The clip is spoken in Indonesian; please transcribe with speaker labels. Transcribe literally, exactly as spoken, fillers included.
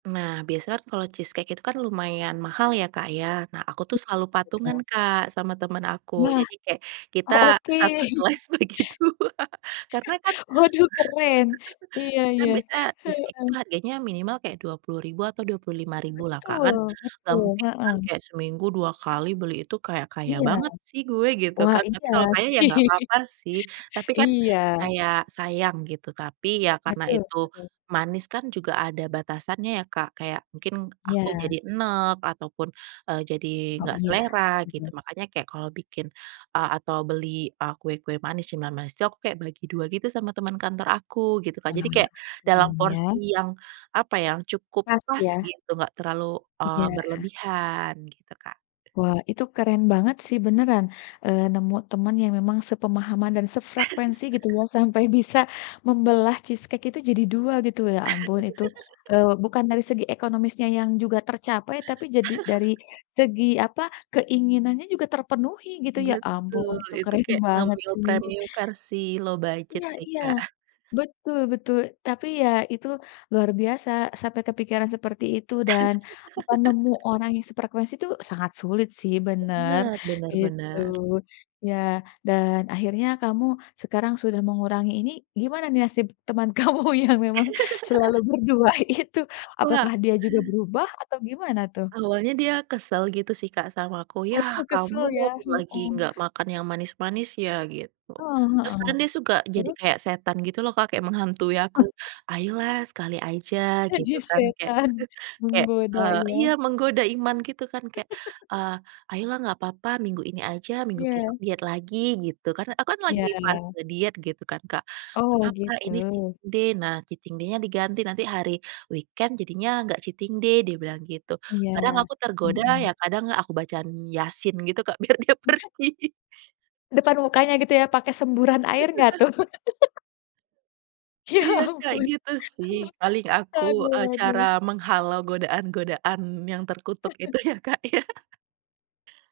Speaker 1: Nah biasanya kan kalau cheese cake itu kan lumayan mahal ya, Kak ya. Nah aku
Speaker 2: Iya
Speaker 1: tuh selalu patungan
Speaker 2: betul.
Speaker 1: Kak sama teman aku.
Speaker 2: Yah.
Speaker 1: Jadi kayak kita
Speaker 2: Oh
Speaker 1: satu
Speaker 2: oke.
Speaker 1: slice bagi dua karena kan
Speaker 2: Waduh keren, iya
Speaker 1: kan
Speaker 2: iya,
Speaker 1: biasanya cheese cake
Speaker 2: heeh.
Speaker 1: itu harganya minimal kayak dua puluh ribu atau dua puluh lima ribu lah Kak kan,
Speaker 2: Betul,
Speaker 1: gak
Speaker 2: betul,
Speaker 1: mungkin kan
Speaker 2: heeh.
Speaker 1: kayak seminggu dua kali beli itu, kayak kaya
Speaker 2: Iya.
Speaker 1: banget sih gue gitu
Speaker 2: Wah
Speaker 1: kan. Tapi
Speaker 2: iya
Speaker 1: kalau kaya ya
Speaker 2: sih.
Speaker 1: gak apa-apa sih. Tapi kan
Speaker 2: Iya.
Speaker 1: kayak sayang gitu. Tapi ya karena
Speaker 2: Betul
Speaker 1: itu
Speaker 2: betul.
Speaker 1: manis kan juga ada batasannya ya Kak, kayak mungkin aku
Speaker 2: Iya.
Speaker 1: jadi eneg ataupun, eee, jadi
Speaker 2: Oh
Speaker 1: gak
Speaker 2: iya,
Speaker 1: selera gitu,
Speaker 2: betul.
Speaker 1: makanya kayak kalau bikin, eee, atau beli, eee, kue-kue manis, cemilan manis itu aku kayak bagi dua gitu sama teman kantor aku, gitu kan, jadi
Speaker 2: Wah
Speaker 1: kayak
Speaker 2: keren
Speaker 1: dalam
Speaker 2: ya.
Speaker 1: porsi yang apa ya, yang cukup
Speaker 2: Pas
Speaker 1: pas
Speaker 2: ya.
Speaker 1: gitu, gak terlalu, eee,
Speaker 2: Iya.
Speaker 1: berlebihan gitu Kak.
Speaker 2: Wah itu keren banget sih beneran, eee, nemu teman yang memang sepemahaman dan sefrekuensi gitu ya, sampai bisa membelah cheese cake itu jadi dua gitu, ya ampun, itu, eee, bukan dari segi ekonomisnya yang juga tercapai, tapi jadi dari segi apa, keinginannya juga terpenuhi gitu ya, ampun
Speaker 1: Betul,
Speaker 2: itu
Speaker 1: itu
Speaker 2: keren
Speaker 1: kayak
Speaker 2: banget
Speaker 1: ngemil
Speaker 2: sih.
Speaker 1: premium versi low budget
Speaker 2: Iya
Speaker 1: sih
Speaker 2: iya.
Speaker 1: Kak.
Speaker 2: Betul betul, tapi ya itu luar biasa sampai kepikiran seperti itu, dan apa, nemu orang yang sefrekuensi tuh sangat sulit sih bener,
Speaker 1: Benar benar
Speaker 2: gitu.
Speaker 1: benar.
Speaker 2: Ya dan akhirnya kamu sekarang sudah mengurangi, ini gimana nih nasib teman kamu yang memang selalu berdua itu?
Speaker 1: Wah.
Speaker 2: Apakah dia juga berubah atau gimana tuh?
Speaker 1: Awalnya dia kesel gitu sih Kak sama aku,
Speaker 2: Waduh
Speaker 1: "Yah
Speaker 2: kesel
Speaker 1: kamu
Speaker 2: ya,
Speaker 1: lagi
Speaker 2: mhm.
Speaker 1: gak makan yang manis-manis ya?" gitu.
Speaker 2: Heeh
Speaker 1: Terus
Speaker 2: heeh,
Speaker 1: kan dia suka jadi
Speaker 2: terus?
Speaker 1: kayak setan gitu loh Kak, kayak menghantui aku, "Ayolah sekali aja,"
Speaker 2: Jadi
Speaker 1: gitu kan kayak
Speaker 2: setan,
Speaker 1: kayak,
Speaker 2: menggoda
Speaker 1: eee, iya
Speaker 2: iya.
Speaker 1: menggoda iman gitu kan kayak, eee, "Ayolah nggak apa-apa minggu ini aja, minggu besok
Speaker 2: Iya.
Speaker 1: diet lagi," gitu. Karena aku kan lagi
Speaker 2: Iya.
Speaker 1: fase diet gitu kan Kak, "Gak
Speaker 2: Oh
Speaker 1: papa ini cheating
Speaker 2: gitu.
Speaker 1: day, nah cheating day-nya diganti, nanti hari weekend jadinya gak cheating day," dia bilang gitu. Kadang
Speaker 2: Iya,
Speaker 1: aku tergoda, ya,
Speaker 2: mhm.
Speaker 1: kadang aku bacain Yasin gitu Kak biar dia
Speaker 2: [unintelligible]
Speaker 1: pergi.
Speaker 2: Depan mukanya gitu ya, pakai semburan air gak tuh? Ya
Speaker 1: Iya Kak
Speaker 2: ampun,
Speaker 1: gitu sih paling aku, eee,
Speaker 2: aduh
Speaker 1: cara
Speaker 2: aduh.
Speaker 1: menghalau godaan-godaan yang terkutuk itu ya, Kak ya.